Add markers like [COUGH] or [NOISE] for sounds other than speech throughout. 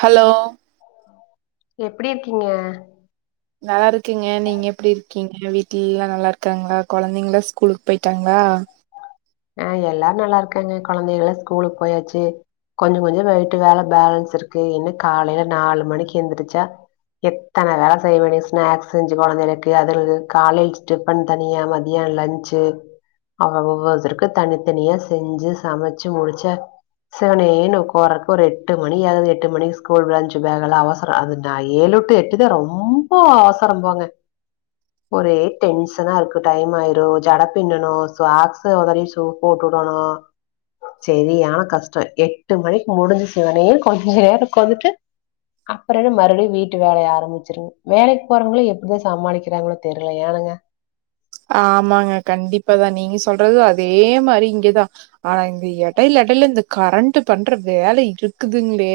hello எப்டி இருக்கீங்க நல்லாருக்கங்க நீங்க எப்டி இருக்கீங்க வீட்டுலல்லா நல்லா இருக்காங்ளா கொழந்தைங்களா ஸ்கூலுக்கு போய்ட்டாங்ளா ஆ எல்லாரு நல்லாருக்காங்க கொழந்தயெலா ஸ்கூலுக்கு போயாச்சு கொஞ்சோ கொஞ்சோ நைட்டு வேல பேலன்ஸ் இருக்கு இன்னு காலைல நாலு மணிக்கு எந்திருச்சா எத்தன வேல செய்ய வேண்டி ஸ்நாக்ஸ் செஞ்சு கொழந்தகளுக்கு அது இது காலெஜ் டிரிப் ப்பன் தனியா மதியானோ லன்ச்சு அவ ஒவ்வொருத்ருக்கு தனித்தனியா செஞ்சு சமச்சு முடிச்ச சவனேன்னு உக்காரக்கு ஒரு எட்டு மணி ஆகுது எட்டு மணிக்கு ஸ்கூல் லன்ச்சு பேகெல அவச அது நா ஏழு டூ எட்டு தா ரொம்ப அவசரோ போங்க ஒரே டென்ஷனா இருக்கு டைம் ஆயிரும் ஜடை பின்னனு சாகஸ் ஒதரி ஓ போட்டு வுட்டானா செரியான கஷ்டோ எட்டு மணிக்கு முடிஞ்சு சிவனேன் கொஞ்சோ நேரோ உக்காந்துட்டு அப்றோனு மறுபடியும் வீட்டு வேலைய ஆரம்பிச்சிருவ வேலைக்கு போறவங்கலே எப்டிதா சமாளிக்கிறாங்ளோ தெரியல ஏனுங்க ஆமாங்க கண்டிப்பாதா நீங்க சொல்றது அதே மாரி இங்க தா ஆனா இந்த எடைல எடைல இந்த கரண்ட் பண்ற வேலை இருக்குதுங்ளே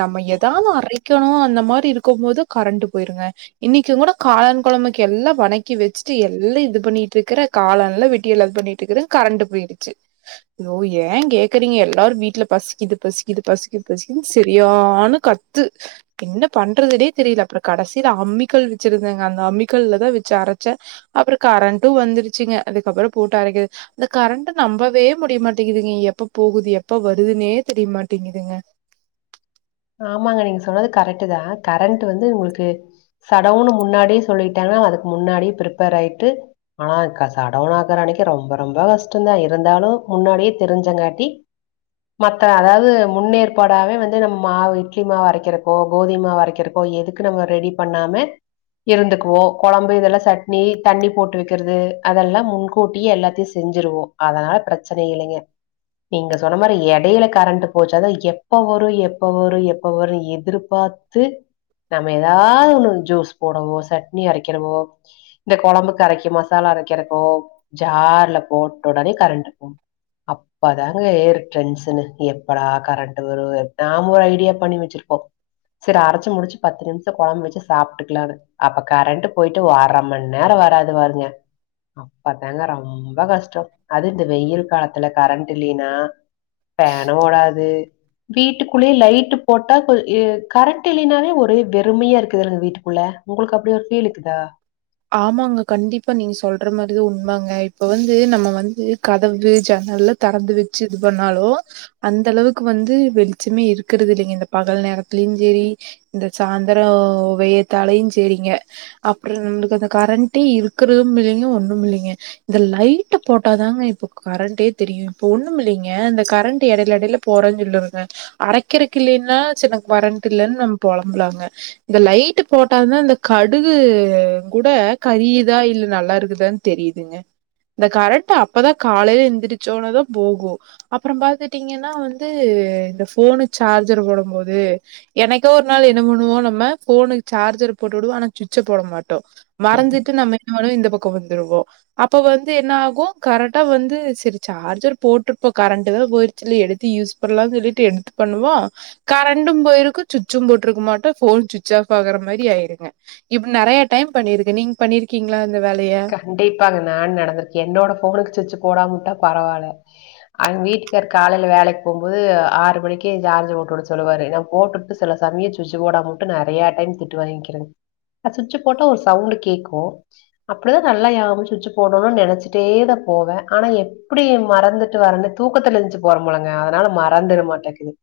நம்ம ஏதாவது அரைக்கணு அந்த மாரி இருக்குபோது கரண்ட்டு போயிருங்க இன்னைக்கு கூட காளான் குழம்புக்கு எல்லா வணக்கி வச்சு சி எல்லா இது பண்ணிட்டு இருக்கற காளான்லா வெட்டி எல்லா இது பண்ணிட்டு இருக்கற கரண்டு போயிடுச்சு சோ ஏன் கேக்குறீங்க எல்லாரு வீட்டுல பசிக்குது பசிக்குது பசிக்குது பசிக்குன்னு செ ரியான்ன கத்து என்ன பண்றதுனே தெரியல அப்றோ கடைசில அம்மிக்கல் வச்சிருந்தங்க அந்த அம்மிக்கல்லதா வச்சு அரைச்ச அப்ரோ கரண்ட்டு வந்துருச்சுங்க அதுக்கப்ரோ போட்டு அரைக்கது அந்த கரண்ட்ட் நம்பவே முடியமாட்டேங்குதுங்க எப்ப போகுது எப்ப வருதுனே தெரியமாட்டேங்குதுங்க ஆமாங்க நீங்க சொன்னது கரெக்டு தா கரண்ட் வந்து உங்களுக்கு சடோவுன்னு முன்னாடியே சொல்லிட்டாங்கன்னா அதுக்கு முன்னாடியே ப்ரிப்பேர் ஆயிட்டு ஆனாக்கா சடவுன் காகற அன்னைக்கு ரொம்ப ரொம்ப கஷ்டதா இருந்தாலு முன்னாடியே தெரிஞ்சங்காட்டி மத்த அதாவது முன்னேற்பாடாவே வந்து நம் மாவு இட்லி மா வரைக்கிறக்கோ கோதிமாவு வரைக்கிறக்கோ எதுக்கு நம்ம ரெடி பண்ணாம இருந்துக்குவோ குழம்பு இதெல்லா சட்னி தண்ணி போட்டு வைக்கிறது அதெல்லா முன்கூட்டியே எல்லாத்தையு செஞ்சுருவோ அதனால பிரச்சன இல்லங்க நீங்க சொன்ன மாறி எடேல கரண்ட் போச்சாதா எப்ப வரு எப் போ வரு எப்போ வரு எதிர்பாத்து நம்ம ஏதாவது ஓன்னு ஜூஸ் போடவோ சட்னி அரைக்கிறவோ இந்த குழம்புக்கு கரைக்கிம் மசாலா அரைக்கிறக்கு ஜார்ல போட்ட உடனே கரண்டக்கும் அப்பதாங்க ஏரு டென்ஷனு எப்படா கரண்ட் வரு எப் நாம ஒரு ஐடியா பண்ணி வச்சிருப்போ சேரி அரைச்சி முடிச்சு பத்து நிமிஷோ குழம்பு வச்சக சாப்டுக்கிலான்னு அப்ப கரண்ட் போயிட்டு வா அரை மணி நேரோ வராது பாருங்க அப்பதாங்க ரொம்ப கஷ்டோ அது இந்த வெயில் காலத்ல கரண்ட் இல்லேன்னா பேனு ஓடாது குள்ளயே லைட் போட்டாகுள் ஏ கரண்ட் இல்லைனாவே ஒரு வெறுமையா இருக்குரன் வீட்டுக்குள்ள உங்களுக்கு அப்டி ஒரு ஃபீல் இருக்குதா ஆமாங்க கண்டிப்பா நீங்க சொல்ற மாரிதா உண்மங்க இப்ப வந்து நம்ம வந்து கதவு ஜன்னல்ல தறந்து வச்சி இது பண்ணாலோ அந்த அளவுக்கு வந்து வெளிச்சமே இருக்கிறது இல்லங்க இந்த பகல் நேரத்துலயு சேரி இந்த சாயந்தரோ வெயத்தாலையு சரிங்க அப்புறந்து கரண்ட் இருக்கது மில்லையு ஒன்னு மில்லங்க இந்த லைட்ட போட்டாதாங்க இப்ப கரண்டே தெரியு இப்ப ஒன்னு மில்லங்க இந்த கரண்ட் எடையில எடையிலப் போறன் சொல்லிருங்க அரைக்கறக்கு இல்லலன்னா சேரி கரண்ட் இல்ன்னு நம்ம புலம்புலாங்க இந்த லைட் போட்டாந்தா இந்த கடுகு கூட கரியுதா இல்ல நல்லா இருக்குதா தெரியுதுங்க இந்த கரெக்ட் அப்பதா காலேல எந்திரிச்சோனதா போகோ அப்புற பாத்துட்டீங்கன்னா வந்து இந்த போனு சார்ஜர் போடும் போது எனைக்கோ ஒரு நாள் என்ன பண்ணுவோ நம்ம போனுக்கு சார்ஜர் போட்டு வுடுவோ ஆனா சுவிட்ச் போட மாட்டோ மறந்துட்டு நம்ம என்னவாறு இந்த பக்கம் வந்துருவோ அப்ப வந்து என்ன ஆகு கரட்டா வந்து சேரி சார்ஜர் போட்டுருப்போ கரண்ட் தா போயி ச்சி எடுத்து யூஸ் பண்ணலாம்னு சொல்லிட்டு எடுத்து பண்ணுவோ கரண்டும் போயிருக்கு சுவிட்சும் போட்டிருக்க மாட்டோ போன் சுவிட்ச் ஆஃப் ஆகுற மாரி ஆயிருங்க இப்டி நறைய டைம் பண்ணிருக்க நீங்க பண்ணிருக்கீங்களா இந்த வேலய கண்டிப்பாங்க நா நடந்திருக்க என்னோட போனுக்கு சுச்சு போடாமுட்டா பரவாயில்ல அங்க வீட்டுக்காரு காலேல வேலைக்கு போபோது ஆறு மணிக்கே ஜார்ஜ் போட்டுட சொல்லுவாரு நா போட்டு சில சமய சுச்சி போடாமவுட்டு நெறைய டைம் திட்டு வாங்கிக்கிற அ சுச்சு போட்டா ஒரு சவுண்ட் கேக்கு அப்டிதா நல்லா யாவு சுச்சி போடணும்னு நனச்சிட்டே தா போவ ஆனா எப்டி மறந்துட்டு வரேன்னு தூக்கத்துல ஏஞ்சு போறம்பொழுலுங்க அதனால மறந்துட மாட்டேக்குது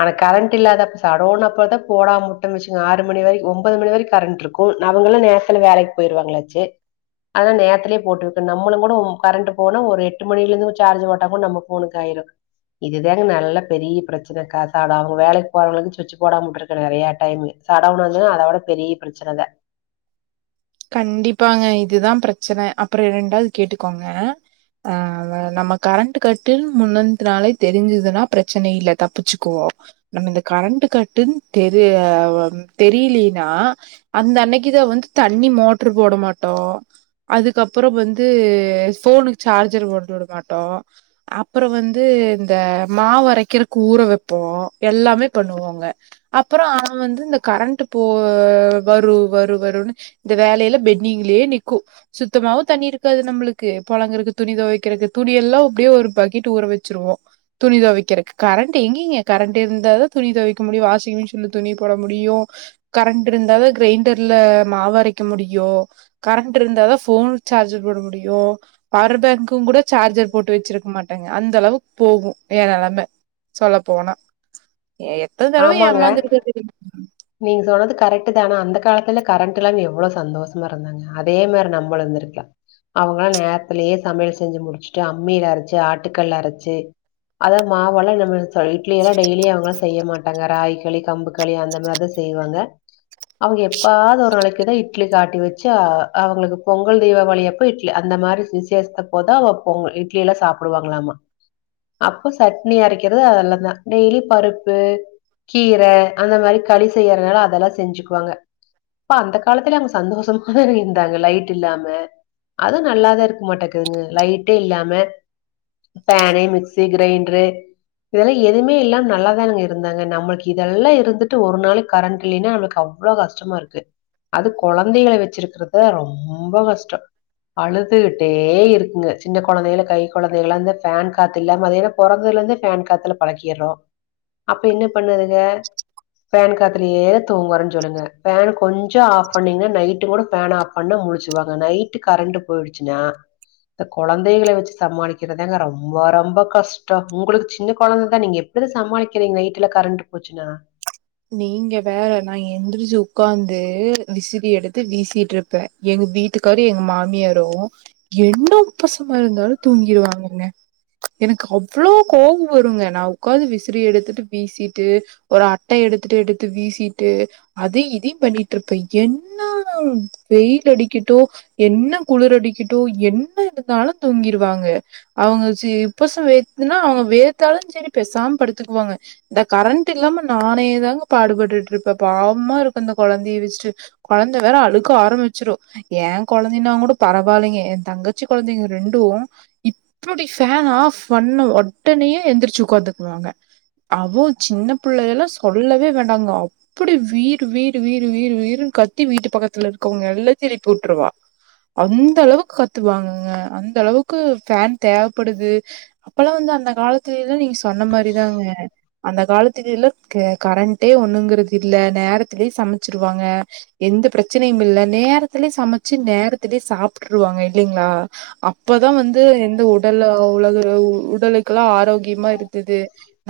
ஆனா கரண்ட் இல்லாத அப்ப சடோன அப்பதா போடாம முட்டு வச்சுங்க ஆறு மணி வரைக்கு ஒன்போது மணி வரை கரண்ட் இருக் கும் அங்களு நேரத்ல வேலைக்கு போயிருவாங்களாச்சே அதா நேத்துலே போட்டுவுட்டன் நம்மளுங் குடும் கரண்ட்டு போனா ஒரு எட்டு மணிலுந்து ச்சார்ஜ்ஜு போட்டா கூட் நம்ம ஃபோனுக்கு ஆய்ரோ இதிதேங்க நல்ல பெரிய் ப்ரச்சன காசாட அவ்ங்க வேலைக் போறவங்களுக்கு ச்சுச்சு போடாமுட்ருக்கரே நறையா டைமு சடவ்னது அதவிட பெரிய ப்ரச்சனதே கண்டிப்பாங்க இதுதா ப்ரச்சன அப்ற ரெண்டாவ்து கேட்டுக்கோங்க ஆ வ நம்ம கரண்ட் கட்டுன் முன்னன்த்துனாலே தெரிஞ்சுதுனா ப்ரச்சனை இல்ல தப்பிச்சுக்குவோ நம்ம இந்த கரண்ட்டு கட்டுன் தெரேயாவம் தெரிலீனா அந்த அன்னைக்குதா வந்த் தண்ணி மோட்ரு போட மாட்டோ அதுக்கப்றோ வந்து ஃபோனுக் ச்சார்ஜர் போட்டு வுட மாட்டோ அப்ற வந்து இந்த மாவ்வரைக்கிற கூற வெப்போ எல்லாமே பண்ணுவோங்க அப்பறோ அவன் வந்து இந்த கரண்ட்டு போ வரு வரு வருன்னு இந்த வேலைய்ல பெட்னிகிள்யே நிக்கு சுத்தமாவு தண்ணி இருக்காது நம்முளுக்கு புழங்கறக்கு துணி துவைக்கறக்கு துணி எல்லா ஒப்டியே ஒரு பக்கெட் ஊற வச்சிருவோ துணி துவைக்கிறக்கு கரண்ட்டு எங்கிங்க கரண்ட் இர்ந்தாதா துணி துவைக்க முடியு வாஷி மிஷின்ல துணி போட முடியு கரண்ட்ருந்தாவே க்ரைண்டர்ல மாவு அரைக்க முடியு கரண்ட் இருந்தாதா ஃபோன் ச்சார்ஜ்ஜர் போட முடியு பவர் பேங்க்குன் கூட சார்ஜர் போட்டு வச்சிருக் மாட்டாங்க அந்த அளவுக் போகு ஏ நெலம சொல்ல போனா எ எத்தன் தடவ ஏமாந்து [INAUDIBLE] நீங் சொன்னது கரட்டுதா ஆனா அந்த காலத்துல கரண்ட் இல்லாம் எவ்ளோ சந்தோசமா இருந்தாங்க அதே மாரி நம்மளுந்திருக்லா அவங்களா நேத்துலியே சமையல் செஞ்சு முடிச்சுட்டு அம்மில அரச்சு ஆட்டுக்கல்ல அரச்சு அதா மாவல்லா நம்மல்த் சல் இட்லியல்லா டெய்லி அவங்களா செய்ய மாட்டாங்க ராய்களி கம்புக்களி அந்த மார்தா செய்வாங்க அவங்க எப்பாது ஒர் நாளைக்கிதா இப் இட்லிக் ஆட்டி வெச்சா அவங்களுக்கு பொங்கல் தீபாவளியப்ப இட்லி அந்த மாரி விசேஸ்த்தப் போதா வப்போங்கு இட்லி எல்லா சாப்டுவாங்ளாமா அப்பு ஸட்னி அரைக்கிற்த நல்லத் தா டெய்லி பருப்பு கீர அந்த மாரி களி செய்யறனால அதெல்லா செஞ்சுக்குவாங்க ப்ப அந்த காலத்துல அவ்ங்கு சந்தோசம் ஹஹாஹ இருந்தாங்க லைட் இல்லாம அது நல்லாதா இருக்கு மாட்டேக்குங்க லைட்டே இல்லாம ஃபேனு மிக்ஸி க்ரைண்ட்ரு இதெல்லா எதுமே இல்லாம் நல்லாதாங்க இருந்தாங்க நம்ளுக் இதெல்லா இருந்து ட்டு ஒரு நாளைக் கரண்ட் இல்லேனா நம்ளுக் அவ்ளோ கஷ்டமா இருக்கு அது கொழந்தைகள வெச்சிருக்றுது ரொம்ப கஷ்டோ அழுதுட்டே இருக்குங்க சின்ன கொழந்தைல கை கொழந்தைகள அந்த ஃபேன் காத் இல்லாம மதியானம் பொறந்துதுலருந்தே ஃபேன் காத்துல பழக்கீர்றோ அப்ப என்ன பண்ணுதுக ஃபேன் காத்துலியே தூங்குவாறுன் ஜொல்லுங்க ஃபேன கொஞ்சு ஆஃப் பண்ணீங்னா நைட்டு கூட ஃபேன் ஆப் கண்ண முழிச்சுவாங்க நைட்டு கரண்ட் போய்டுச்சுன்னா த கொழந்தைகள வெச்சு சமாளிக்கிறதாங்க ரொம்பா ரொம்ப கஷ்ட உங்ளுக்கு சின்ன கொழந்த நீங் எப் பிதா சமாளிக்கிறீங் நைட்ல கரண்ட்டு போச்சுன்னா நீங்க வேற நா எந்திரிச்சு உக்காந்து விசிரி எடுத்து வீசிட்ருப்பே எங்க வீட்டுக்காரு எங்க மாமியாரு என்ன பசமா இருந்தாலு தூங்கிருவாங்கங்க எனக்கு அவ்ளோ கோவோ வருங்க நா உ்க்காந்து விசிறி எடுத்துட்டு வீசிட்டு ஒரு ஆட் ட எடுத்துட்டு எடுத்து வீசிட்டு அதைய் இதிய் பண்ணிட்ருப்பே என்னானவ் வெயில் அடிக்கட்டு என்ன குளுரடிக்கிட்டு என்ன இதுந்தாலு தூங்கிருவாங்க அவ்ங்க ச்சி உப்பசு வேக்துன்னா அவ்ங்க வேத்தாலு ச்சேரி பெசாம் படுத்துக்குவாங்க இந்த கரண்ட்டில்லாம நானே தாங்க பாடுபட்டுட்ருப்பே பாவமாருக்கு இந்த கொழந்தய வச்ட்டு கொழந்த வேற அழுக ஆரம்மிச்சிரு எ கொழந்தேனா கூட பரவாலேங்க எ தங்கச்சி கொழந்தைங்க ரெண்டு இப்புடி ஃபேன் ஆஃப் ஃபண்ண ஒடனயே எந்திரிச்சு உக்காந்துக்குவாங்க அவோ சின்ன புள்ளயெல்லா சொல்லவே வேண்டாங்கோ அ ப்டி வீரு வீரு வீரு வீரு வீருன் கத்தி வீட்டு பக்கத்துல இருக்கோங்க எல்லாத்தையு எழுப்பியுட்ருவா அந்தளவுக் கத்துவாங்கங்க அந்தளவுக்கு ஃபேன் தேவப்படுது அப்பலா வந்து அந்த காலத்துலைல்லா நீங்க சொன்ன மாரிதாங்க அந்த கால த்துக்குல்ல க கரண்டே ஒண்ணுங்கறக்கு இல்ல நேரத்லயே சமச்சிருவாங்க எந்த பிரச்சனயும்மில்ல நேரத்திலயே சமச்சு நேரத்திலயே சாப்ட்ருவாங்க இல்லைங்ளா அப்பதா வந்து எந்த உடல்ல உலகு உடலுக்கல்லா ஆரோக்கியமா இருந்தது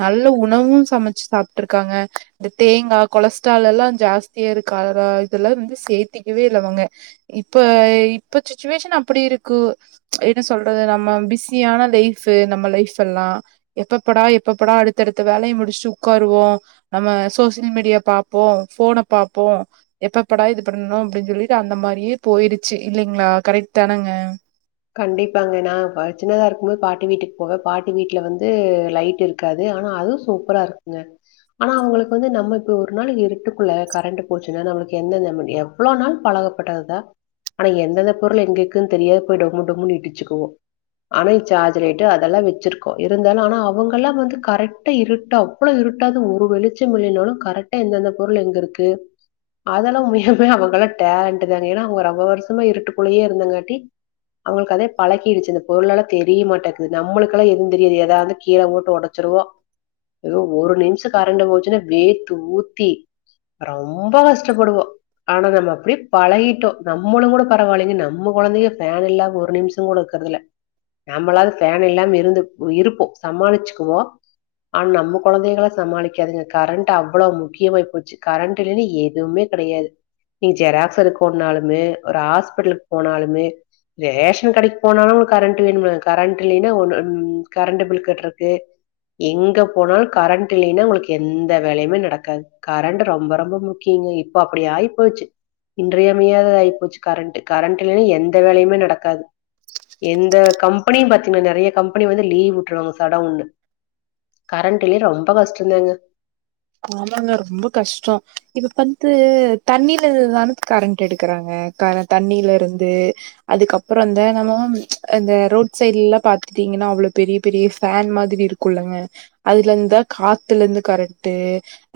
நல்ல உணவும் சமச்சு சாப்ட்ருக்காங்க இந்த தேங்கா கொலஸ்ட்ரால்லல்லா ஜாஸ்தியாருக்காற இதெல்லா வந்து சேத்திக்கவே இல்ல அவங்க இப்ப இப்ப சிச்சுவேஷன் அப்டி இருக்கு என்ன சொல்றது நம்ம பிஸியான லைஃபு நம்ம லைஃபெல்லா எப்பப்படா எப்பப்படா அடுத்தடுத்த வேலய முடிச்சு உக்காருவோ நம்ம சோசியல் மீடியா பாப்போ ஃபோன பாப்போ எப்பப்படா இது பண்ணணு அப்டின் சொல்லிட்டு அந்த மாரியே போய்ருச்சு இல்லைங்ளா கரெக்ட் தானங்க கண்டிப்பாங்க நா பா சின்னதா இருக்கும்போது பாட்டி வீட்டுக் போவே பாட்டி வீட்ல வந்து லைட் இரு க்காது ஆனா அதுவு சூப்பராக்குங்க ஆனா அவுங்களுக்கு வந்து நம்ம இப்ப ஒரு நாளு இருட்டுக்குள்ள கரண்ட்டு போச்சுன்னா நம்ளுக்கு என்னங்க முடியு இவ்ளோ நாள் பழகப்பட்டது தா ஆனா எந்தெந்த பொருள் எங்கெக்குன் தெரியா போய் டொம்மு டொம்முன் இடுச்சுக்குவோ ஆனா சார்ஜுலைட்டு அதல்லா வெச்சிருக்கோ இருந்தாலு ஆனா அவங்கல்லா வந்து கரெக்ட் அப்டே இருட்டா அவ்ளோ இருட்டாது ஒரு வெளிச்சமில்லினாலு கரெக்டா எந்தெந்த பொருள் எங்கெருக்கு அதெல்லா உண்மயாமே அவங்கல்லா டேலண்ட்டு தாங்க ஏனா அவங்க ரொம்ப வர்ஷமா இருட்டுக்குள்ளயே இருந்தங்காட்டி அவுங்களுக் அதே பழகிருச்சு இந்த பொருள் எல்லா தெரியமாட்டேக்கு நம்ளுக்கல்லா எதுவு தெரியாது எதாவ்து கீழ போட்டு ஒடச்சிருவோ அய்யோ ஒரு நிம்ஷோ கரண்ட் போச்சுனா வேர்த்து ஊத்தி ரொம்ப கஷ்டப்படுவோ ஆனா நம்ம அப்டி பழகிட்டோ நம்மளுங் கூட பரவால்லங்க நம்ம கொழந்தைங்க ஃபேன் இல்லாம ஒரு நிம்ஷோ கூட இக்கறதுல்ல நம்மளாது ஃபேன் இல்லாம இருந்து இருப்போ சமாளிச்சுக்குவோ ஆன் நம்ம கொழந்தைகளா சமாளிக்காதுங்க கரண்ட் அவ்ளோ முக்கியமாயி போச்சு கரண்ட் இல்லனா எதுமே கெடயாது நீ ஜெராக்ஸ் எடுக்கோன்னாலுமே ஒரு ஆஸ்பட்லுக்கு போனாலுமே ரேஷன் கடைக்கு போனாலு உங்ளுக் கரண்ட் வேணுல கரண்ட் இல்லைன்னா ஒன்னு கரண்ட்டு பில் கட்றக்கு எங்க போனாலு கரண்ட் இல்லைனா உங்ளுக்கு எந்த வேலையுமே நடக்காது கரண்ட்டு ரொம்ப ரொம்ப முக்கியங்க இப்போ அப்டி ஆயி போச்சு இன்றியமையாத தா ஆயி போச்சு கரண்ட்டு கரண்ட்டில்லைன்னா எந்த வேலயுமே நடக்காது எந்த கம்பெனியு பாத்தீங்னா நறைய கம்பெனி வந்து லீவ் வுட்ருவாங்க சடோவ்னு கரண்ட் இல்லே ரொம்ப கஷ்டோதாங்க ஆமாங்க ரொம்ப கஷ்டோ இப்ப பன்த்து தண்ணிலலந்துதான கரண்ட் எடுக்குறாங்க தான தண்ணிலருந்து அதுக்கப்றோ தெனமும் இந்த ரோட் சைட்லலா பாத்துகிட்டீங்கன்னா அவ்ளோ பெரிய பெரிய ஃபேன் மாதிரி இரு குல்லங்க அதுலந்தா காத்துலந்து கரண் ட்டு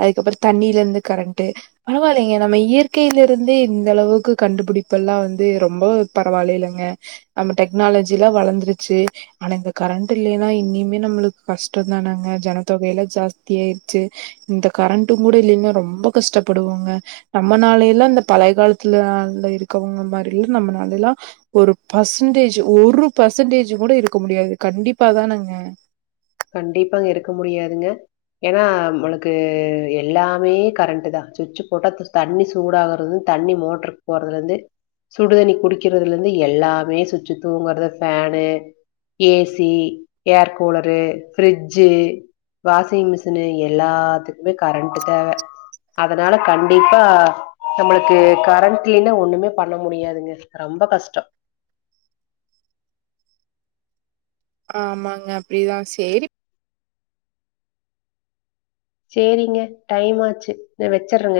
அதுக்கப்றோ தண்ணிலந்து கரண்ட்டு பரவால்லேங்க நம்ம இயற்கைலருந்தே இந்த அளவுக்கு கண்டுபிடிப்பெல்லா வந்து ரொம்ப பரவால்லேலங்க நம்ம டெக்னாலஜிலா வளர்ந்துருச்சு ஆனா இந்த கரண்ட் இல்லேனா இனிமே நம்ளுக்கு கஷ்டம் தானங்க ஜனத்தொகையெல்ல ஜாஸ்தியா சே இந்த கரண்ட்டு கூட இல்லனா ரொம்ப கஷ்டபடுவோங்க நம்ம நாலைலா இந்த பழைய காலத்துல அதுல இருக்கவங்க மாறில நம்ம நாலெல்லா ஒரு பர்சன்டேஜ் ஒரு பர்சன்டேஜ் கூட இருக்க முடியாது கண்டிப்பாதானாங்க கண்டிப்பா அங் இருக்க முடியாதுங்க ஏனா நம்மளுக்கு எல்லாமே கரண்ட்டு தா சுச்சு போட்டா தண்ணி சூடாவருது தண்ணி மோட்டர் போட்றதுலருந்து சுடுதண்ணி குடிக்கிறதுலருந்து எல்லாமே சுச்சு தூங்குறது fan AC air cooler fridge washing machine எல்லாத்துக்குமே கரண்ட் தேவ அதனால கண்டிப்பா நம்மளுக்கு கரண்ட் இல்ன ஒண்ணுமே பண்ண முடியாதுங்க ரொம்ப கஷ்டொ ஆமாங்க அப்டிதா சேரி சேரிங்க டைம் ஆச்சு ந வச்சிற்றங்க